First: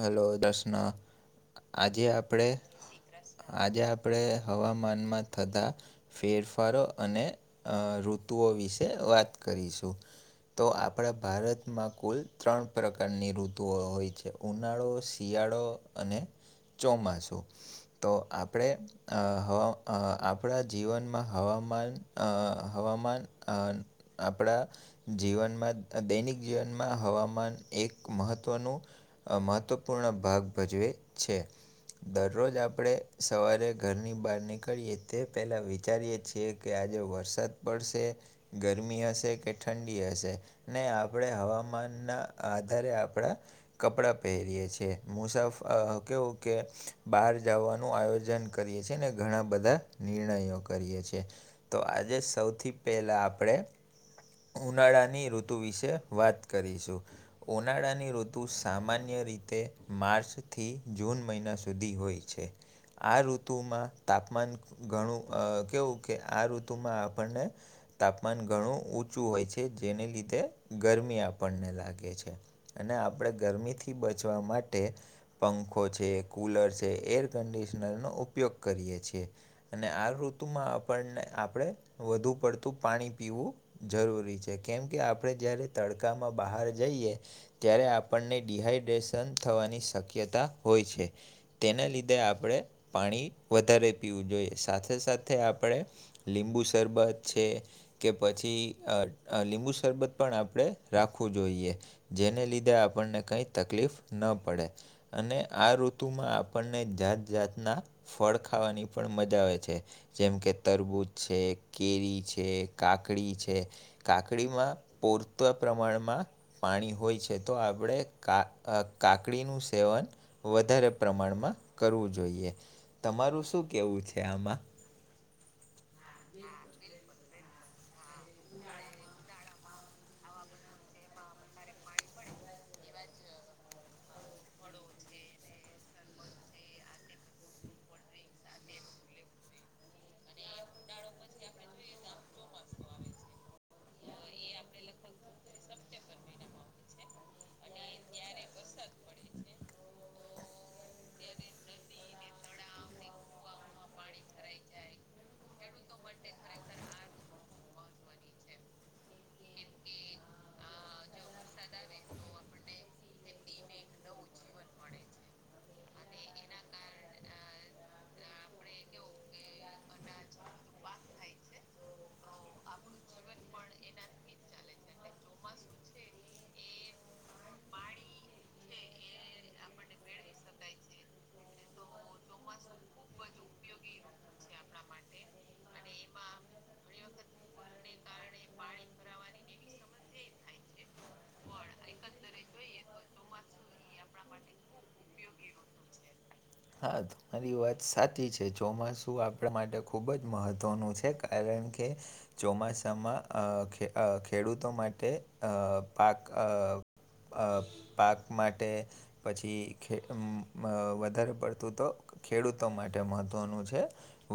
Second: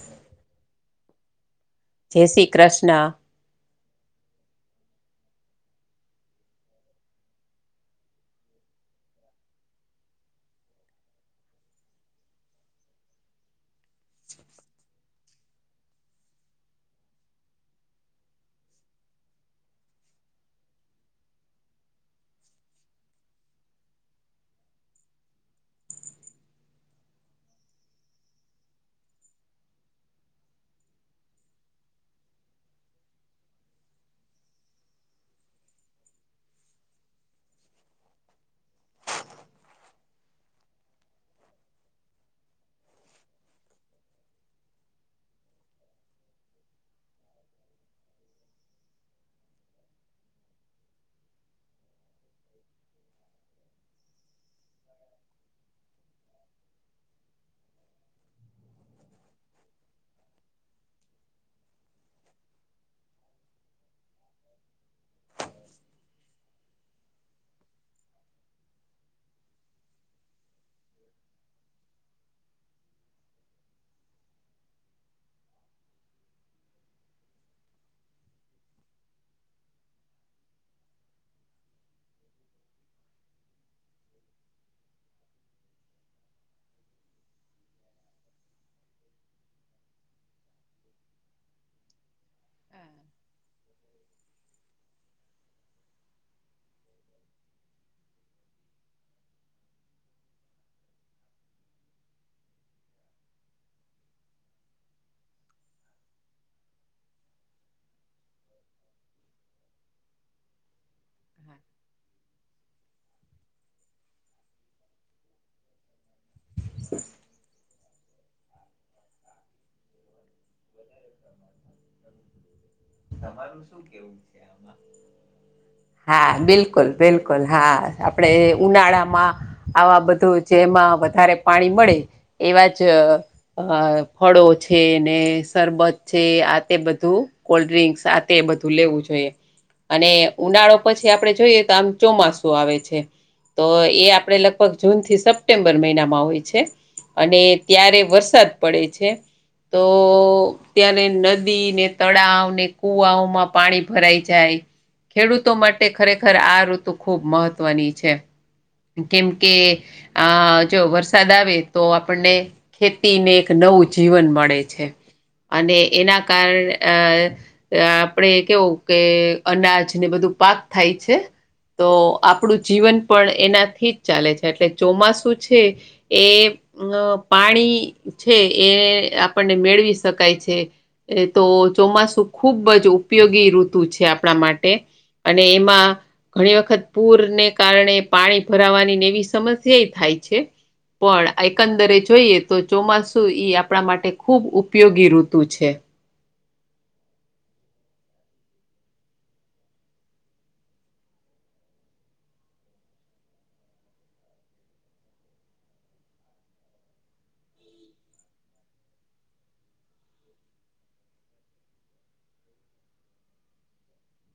Hello Darshana આજે જય શ્રી આપડે. કૃષ્ણ આજે આપણે હવામાનમાં થતા. ફેરફારો અને અ ઋતુઓ વિશે વાત કરીશું. તો આપણા ભારતમાં કુલ ત્રણ પ્રકારની ઋતુઓ હોય છે. ઉનાળો, શિયાળો, અને ચોમાસું. તો આપણે અ હવ આપણા જીવનમાં હવામાન. અ હવામાન અ આપણા. જીવનમાં દૈનિક જીવનમાં હવામાન એક મહત્ત્વનું. આ મહત્વપૂર્ણ ભાગ ભજવે છે. દરરોજ આપણે સવારે ઘરની બહાર નીકળીએ તે પહેલા વિચારીએ છીએ. જે કે આજે વરસાદ પડશે ગરમી હશે કે ઠંડી હશે. ને આપણે હવામાન ના આધારે આપણા. કપડાં પહેરીએ છીએ મુસાફ અ કેવું કે બહાર જવાનું આયોજન. કરીએ છીએ અને ઘણા બધા નિર્ણયો કરીએ છે. તો આજે સૌથી પહેલાં આપણે. ઉનાળાની ઋતુ વિશે વાત કરીશું ઉનાળાની ઋતુ. સામાન્ય રીતે માર્ચથી જૂન મહિના સુધી હોય છે. આ ઋતુમાં તાપમાન ઘણું અ કેવું કે આ ઋતુમાં આપણને. તાપમાન ઘણું ઊંચું હોય છે જેને લીધે ગરમી આપણને લાગે છે. અને આપણે ગરમીથી બચવા માટે. પંખો છે કૂલર છે એર કન્ડિશનરનો ઉપયોગ કરીએ છીએ. અને આ ઋતુમાં આપણને આપણે વધુ પડતું પાણી પીવું. જરૂરી છે કેમ કે આપણે જ્યારે તડકામાં બહાર જઈએ ત્યારે આપ. આપણને ડિહાઈડ્રેશન થવાની શક્યતા હોય છે. તેને લીધે આપણે પાણી વધારે પીવું જોઈએ સાથે સાથે આપણે. લીંબુ શરબત છે. કે પછી અ અ લીંબુ શરબત પણ આપડણે રાખવું જોઈએ. જેને લીધે આપણને કઈ તકલીફ ન પડે. અને આ ઋતુમાં આપણને જાત જાતના. ફળ ખાવાની પણ મજા આવે છે જેમ કે તરબૂજ છે કેરી છે. કાકડી છે. કાકડીમાં પૂરતા પ્રમાણમાં પાણી હોય છે તો. આપણે કા અ કાકડીનું સેવન. વધારે પ્રમાણમાં કરવું જોઈએ તમારું શું કહેવું છે આમાં. હા બિલકુલ બિલકુલ હા આપડે ઉનાળામાં. આવા બધું જેમાં વધારે પાણી મળે એવા જ. અ ફળો છે નેસ સરબત છે આ તે બધું કોલ્ડ્રિંક્સ આ તે બધું લેવું જોઈએ. અને ઉનાળો પછી આપડે જોઈએ તો આમ ચોમાસું આવે છે. તો એ આપણે લગભગ જૂનથી સપ્ટેમ્બર મહિનામાં હોય છે અને. ત્યારે વરસાદ પડે છે તો. ત્યા્યારે નદી ને તળાવ ને કુવાઓ માં પાણી ભરાઈ જાય. ખેડૂતો માટે ખરેખર આ ઋતુ ખૂબ મહત્વની છે. કેમ કે આ જો વરસાદ આવે તો આપણને. ખેતી ને એક નવું જીવન મળે છે. અને એના કારણે અ. આપડે કેવું કે અનાજને બધું પાક થાય છે. તો આપણું જીવન પણ એનાથી જ ચાલે છે એટલે ચોમાસું છે. એ અ પાણી છે એ આપણને મેળવી. શકાય છે એ તો ચોમાસું ખુબ જ ઉપયોગી ઋતુ છે આપણા માટે. અને એમાં. ઘણી વખત પૂરને કારણે પાણી ભરાવાની ને એવી સમસ્યાયે થાય છે. પણ એકંદરે જોઈએ તો ચોમાસું ઇ આપણા માટે ખુબ ઉપ ઉપયોગી ઋતુ છે. હાત. તારી વાત સાચી છે ચોમાસું આપણા માટે ખૂબ જ મહત્ત્વનું છે કારણ કે. ચોમાસામાં અ ખે અ ખેડૂતો માટે અ પાક અ. અ પાક માટે પછી ખે અમ અ વધારે પડતું તો ખેડૂતો માટે મહત્વનું છે.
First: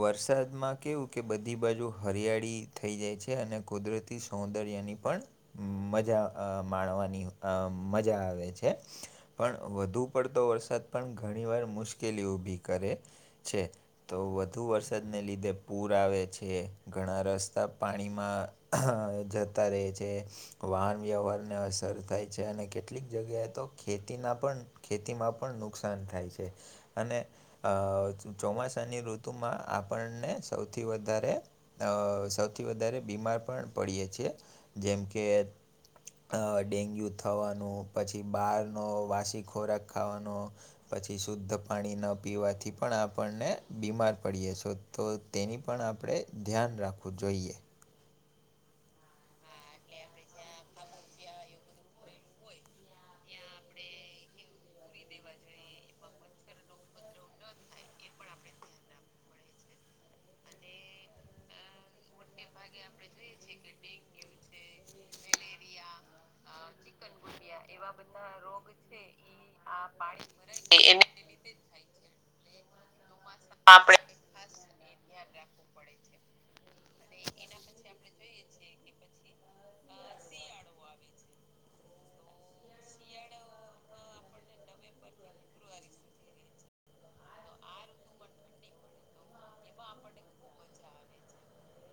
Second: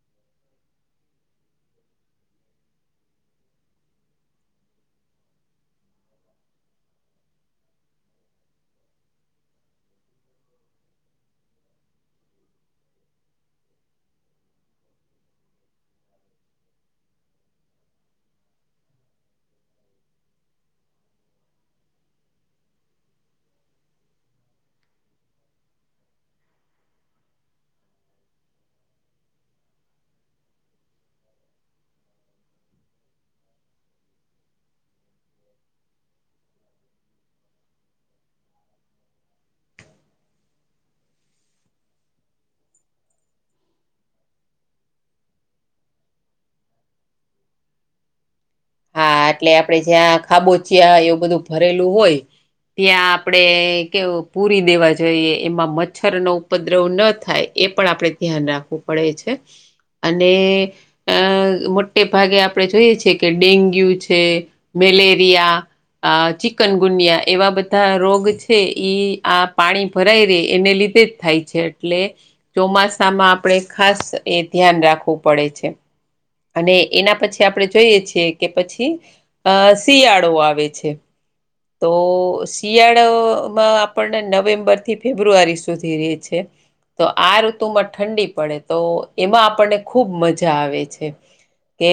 વરસાદમાં કેવું કે બધી બાજુ હરિયાળી થઈ જાય છે અને કુદરતી સૌદર્યની પણ મજા અ માણવાની અ મજા આવે છે. પણ વધુ પડતો વરસાદ પણ ઘણી વાર મુશ્કેલીઓ ઊભી કરે છે. તો વધુ વરસાદને લીધે પૂર આવે છે ઘણા રસ્તા પાણીમાં જતા રેય છે. વાહન વ્યવહારને અસર થાય છે અને કેટલીક જગ્યાએ તો ખેતીના પણ. ખેતીમાં પણ નુકસાન થાય છે. અને અ ચોમાસાની ઋતુમાં આપણને સૌથી વધારે અ સૌથી વધારે બીમાર પણ પડીએ છીએ જેમ કે. અ ડેન્ગ્યુ થવાનું પછી બારનો વાસી ખોરાક ખાવાનો પછી શુદ્ધ તક. પાણી ન પીવાથી પણ આપણને બીમાર પડીએ છો તો તેની પણ આપડે. ધ્યાન રાખવું જોઈએ. હા એટલે આપડે જ્યાં ખાબોચિયા એવું બધું ભરેલું હોય. ત્યાં આપડે કેવું પૂરી દેવા જોઈએ એમાં મચ છર નો ઉપદ્રવ ન થાય એ પણ આપણે ધ્યાન રાખવું પડે છે. અને અ મોટ ટે ભાગે આપણે જોઈએ છીએ કે ડેન્ગ્યુ છે મેલેરિયા આ ચિકનગુનીયા એવા બધા રોગ છે ઇ આ પાણી ભરાઈ રેય એને લીધે જ થાય છે એટલે ચોમાસામાં આપડે ખાસ એ ધ્યાન રાખવું પડે છે. અને એના પછી આપડે જોઈએ છીએ કે પછી. અ શિયાળો આવે છે તો શી શિયાળોમાં આપણને નવેમ્બર થી ફેબ્રુઆરી સુધી રિહે છે. તો આ ઋતુમાં ઠંડી પડે તો એમાં આપણને ખૂબ મજા આવે છે. કે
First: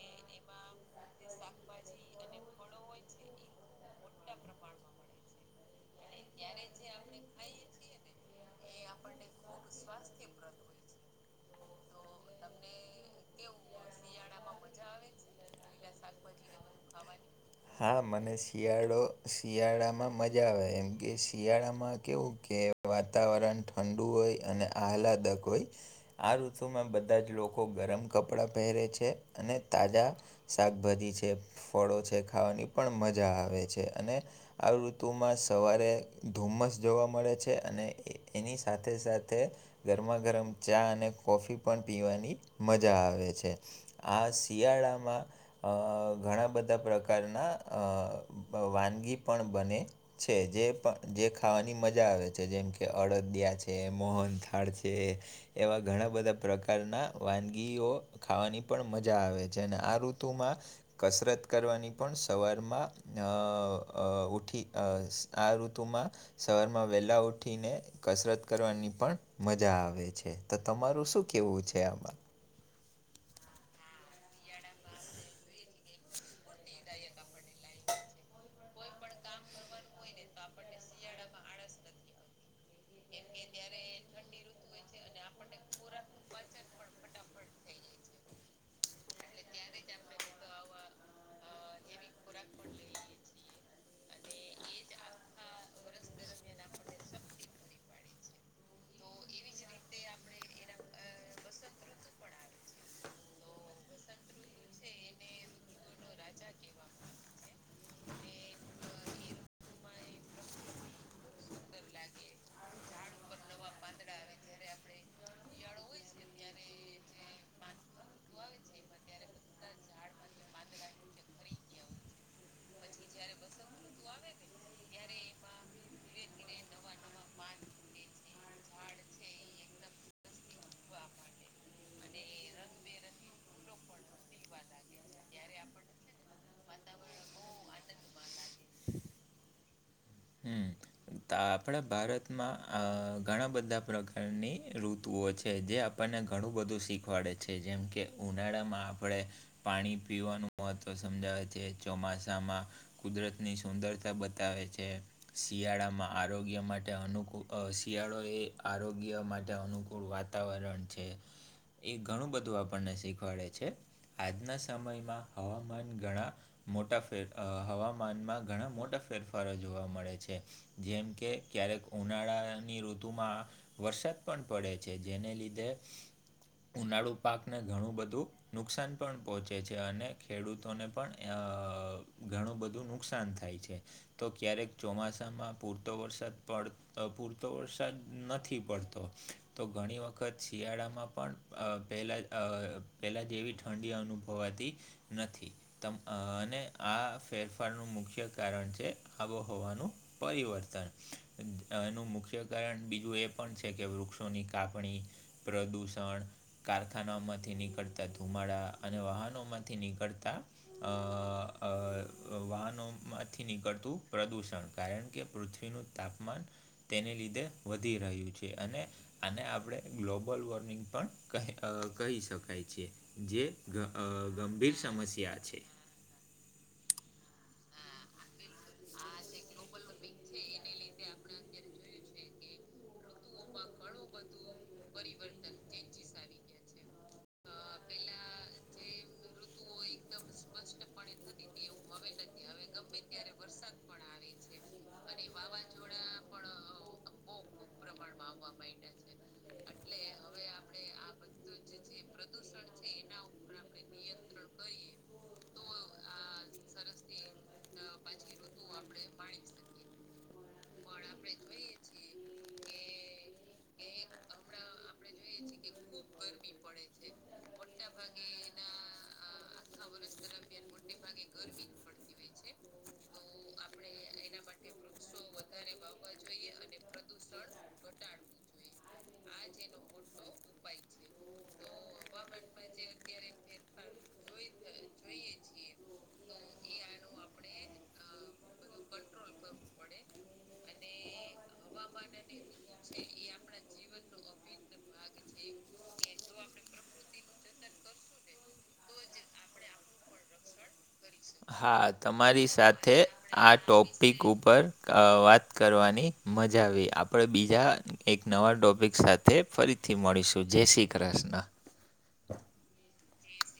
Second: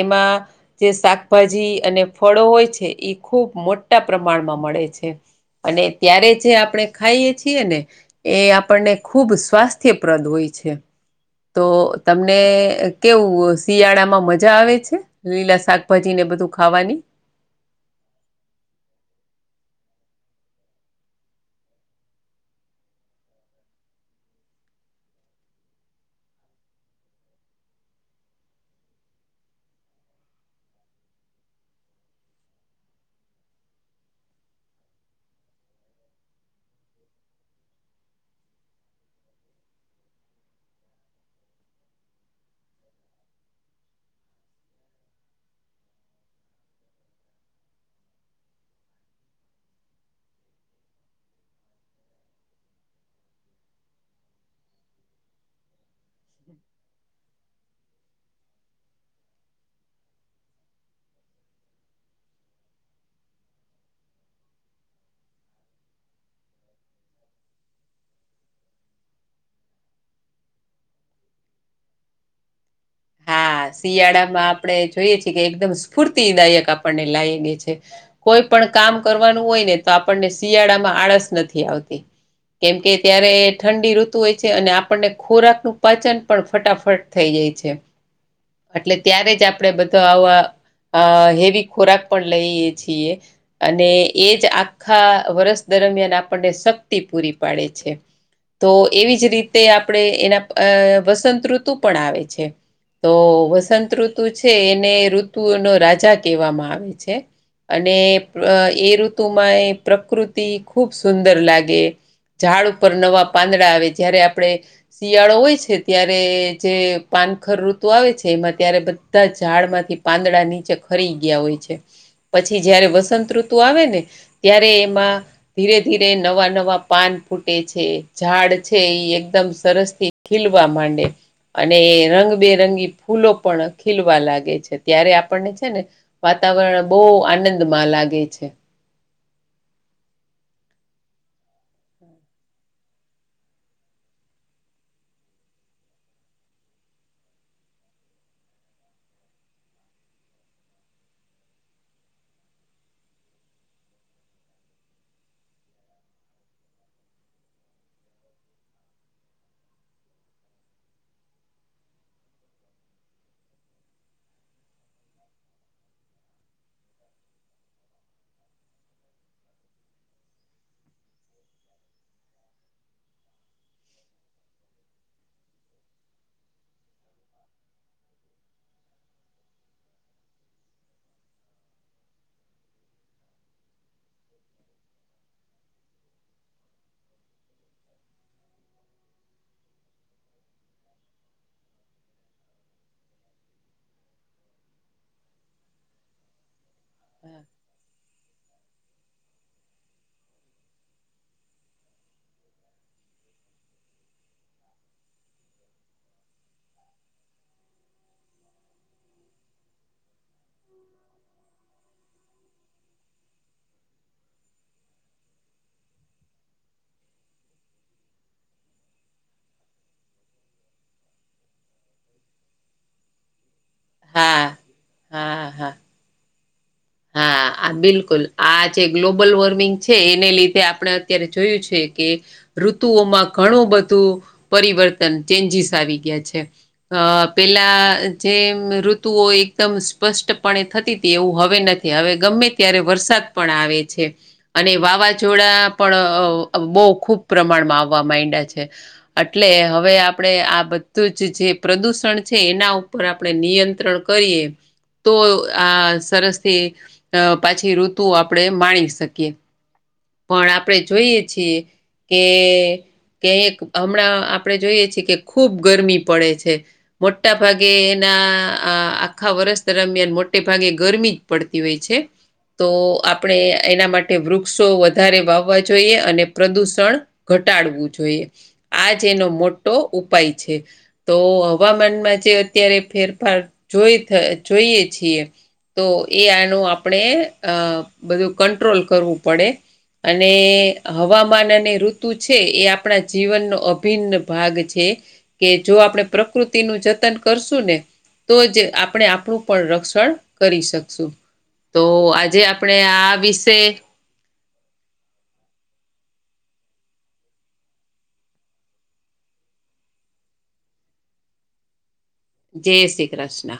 એમાં જે શાકભાજી અને ફળો હોય છે એ ખૂબ મોટ ટા પ્રમાણમાં મળે છે અને ત્યારે જે આપણે ખાઈએ છીએ ને એ આપણને ખૂબ સ્વાસ્થ્યપ્રદ હોય છે. તો તમને કેવું. શિયાળામાં મજા આવે છે લીલા શાકભાજી ને બધું ખાવાની. [inaudible] હા મને શિયાળો શિયાળામાં મજા આવે એમ કે શિયાળામાં કેવું કે વાતાવરણ ઠંડુ હોય અને આહલાદક ઓય આ ઋતુમાં બધ બધા જ લોકો ગરમ કપડાં પહેરે છે અને તાજા શાકભાજી છે ફળો છે ખાવાની પણ મજા આવે છે અને આ ઋતુમાં સવારે ધુમ્મસ જોવા મળે છે અને એ એની સાથે સાથે ગરમા ગરમ ચા અને કોફી પન પીવાની મજા આવે છે. આ શિયાળામાં અ ઘણા બધા પ્રકારના અ વાનગી પણ બને છે જે પ જે ખાવાની મજા આવે છે જેમ કે અડદિયા છે મોહનથાળ છે. એવા ઘણા બધા પ્રકારના વાનગીઓ ખાવાની પણ મજા આવે છે અને આ ઋતુમાં કસરત કરવાની પણ સવારમાં આ આ ઉઠી આ ઋતુમાં શવારમાં વહેલાં ઊઠીને કસરત કરવાની પણ મજા આવે છે તો તમારું શું કેવું છે આમાં. હા શિયાળામાં આપણે જોઈએ છીએ કે એકદમ સ્ફૂર્તિ દાયકા આપને લાવે છે કોઈ પણ કામ કરવાનું હોય ને તો આપણને શિયાળામાં આળસ નથી આવતી કેમકે ત્યારે ઠંડી ઋતુ હોય છે અને આપણને ખોરાકનું પાચન પણ ફટાફટ થઈ જાય છે. એટલે ત્યારે જ આપણે બધો આવા હેવી ખોરાક પણ લઈએ છીએ. અને એ જ આખા વર્ષ દરમિયાન આપણને શક્તિ પૂરી પાડે છે. તો એવી જ રીતે આપણે એના આ વસંતઋતુ પણ આવે છે. તો વસંત ઋતુ છે એને ઋતુનો રાજા કહેવામાં આવે છે. અને એ ઋતુમાં એ પ્રકૃતિ ખૂબ સુંદર લાગે. ઝાડ ઉપર નવા પાંદડા આવે જય્યારે આપડે શિયાળો હોય છે ત્યારે જે પાનખરુ તો આવે છે એમાં ત્યારે બધા ઝાડમાંથી પાંદડા નીચે ખરી ગયા હોય છે. પછી જયારે વસંત ઋતુ આવે ને ત્યારે એમાં ધીરે ધીરે નવા નવા પાન ફૂટે છે ઝાડ છે એ એકદમ સરસ થી ખીલવા માંડે અને એ રંગ બેરંગી ફૂલો પણ ખીલવા લાગે છે ત્યારે આપણને છે ને વાતાવરણ બહુ આનંદમાં લાગે છે. હમ તા આપણા ભારતમાં આ ઘણા બધા પ્રકારની ઋતુઓ છે જે આપણને ઘણું બધું શીખવાડે છે જેમ કે ઉનાળામાં આપણે પાણી પીવાનું મહત્વ સમજાવે છે ચોમાસામાં કુદરતની સુંદરતા બતાવે છે શિયાળામાં આરોગ્ય માટે અનુકૂળ આ શિયાળો એ આરોગ્ય માટે અનુકૂળ વાતાવરણ છે. એ ઘણું બધું આપણને શીખવાડે છે આજના સમયમાં હવામાન ઘણા મોટા ફેર આ હવામાનમાં ઘણા મોટા ફેરફારો જોવા મળે છે. જેમ કે ક્યારેક ઉનાળાની ઋતુમાં વરસાદ પણ પડે છે જેને લીધે ઉનાળુ પાકને ઘણું બધું નુકસાન પણ પહોંચે છે અને ખેડૂતોને પણ આ ઘણું બધું નુકસાન થય. થાય છે તો ક્યારેક ચોમાસામાં પૂરતો વરસાદ પડ તો પૂરતો વરસાદ નથી પડતો તો ઘણી વખત શિયાળામાં પણ આ પહેલાં આ પહેલાં જેવી ઠંડી અનુભવતી નથી તમ આ અને આ ફેરફારનું મુખ્ય કારણ છે આબોહવાનું પરિવર્તન. એનું મુખ્ય કારણ બીજું એ પણ છે કે વૃક્ષોની કાપણી પ્રદૂષણ કારખાના માંથી નીકળતા ધુમાડા અને વાહનો માંથી નીકળતા અ આ વાહનોમાંથી નીકળતું પ્રદૂષણ કારણ કે પૃથ્વીનું તાપમાન તેને લીધે વધી રહ્યું છે અને અને આપણે ગ્લોબલ વોર્મિંગ પણ કહી કહી શકાય છે જે ગ હા ગંભીર સમસ્યા હા છે. હા હા આ બિલકુલ આ જે ગ્લોબલ વોર્મિંગ છે એને લીધે આપણે અત્યારે જોયું છે કે ઋતુઓમાં ઘણું બધું પરિવર્તન ચેન્જીસ આવી ગયા છે. અ પેલા જે ઋતુઓ એકદમ સ્પષ્ટપણે થતી હતી એવું હવે નથી હવે ગમે ત્યારે વરસાદ પડ પણ આવે છે અને વાવાઝોડા પણ બહુ ખુબ પ્રમાણમાં આવવા માંડા છે. એટલે હવે આપણે આ બધું જ જે પ્રદૂષણ છે એના ઉપર આપણે નિયંત્રણ કરીએ તો આ સરસ થી પાછી તો આપણે માણી શકીએ. પણ આપડણે જોઈએ છીએ કે કઈક હમણાં આપડણે જોઈએ છીએ કે ખૂબ ગરમી પડે છે મોટા ભાગે એના આખા વર્ષ દરમિયાન મોટે ભાગે ગરમી જ પડતી હોય છે. તો આપણે એના માટે વૃક્ષો વધારે વાવવા જોઈએ અને પ્રદૂષણ ઘટાડવું જોઈએ આજ એનો મોટો ઉપાય છે તો હવામાનમાં જે અત્યારે ફેરફાર જોઈ જોઈએ છીએ તો એ આનું આપણે અ બધું કંટ્રોલ કરવું પડે. અને હવામાન અને ઋતુ છે એ આપણા જીવનનો અભિન્ન ભાગ છે. કે જો આપણેે પ્રકૃતિ નું જતન કરશું ને તો જ આપણે આપણું પણ રક્ષણ કરી શકશું. તો હા આજે તમારી આપણે સાથે આ વિશે ટોપ ક ઉપર વાત કરવાની મજા આવી આપડે બીજા એક નવા ટોપિક સાથે ફરીથી મળીશું જય શ્રી કૃષ્ણ. જય શ્રી કૃષ્ણ.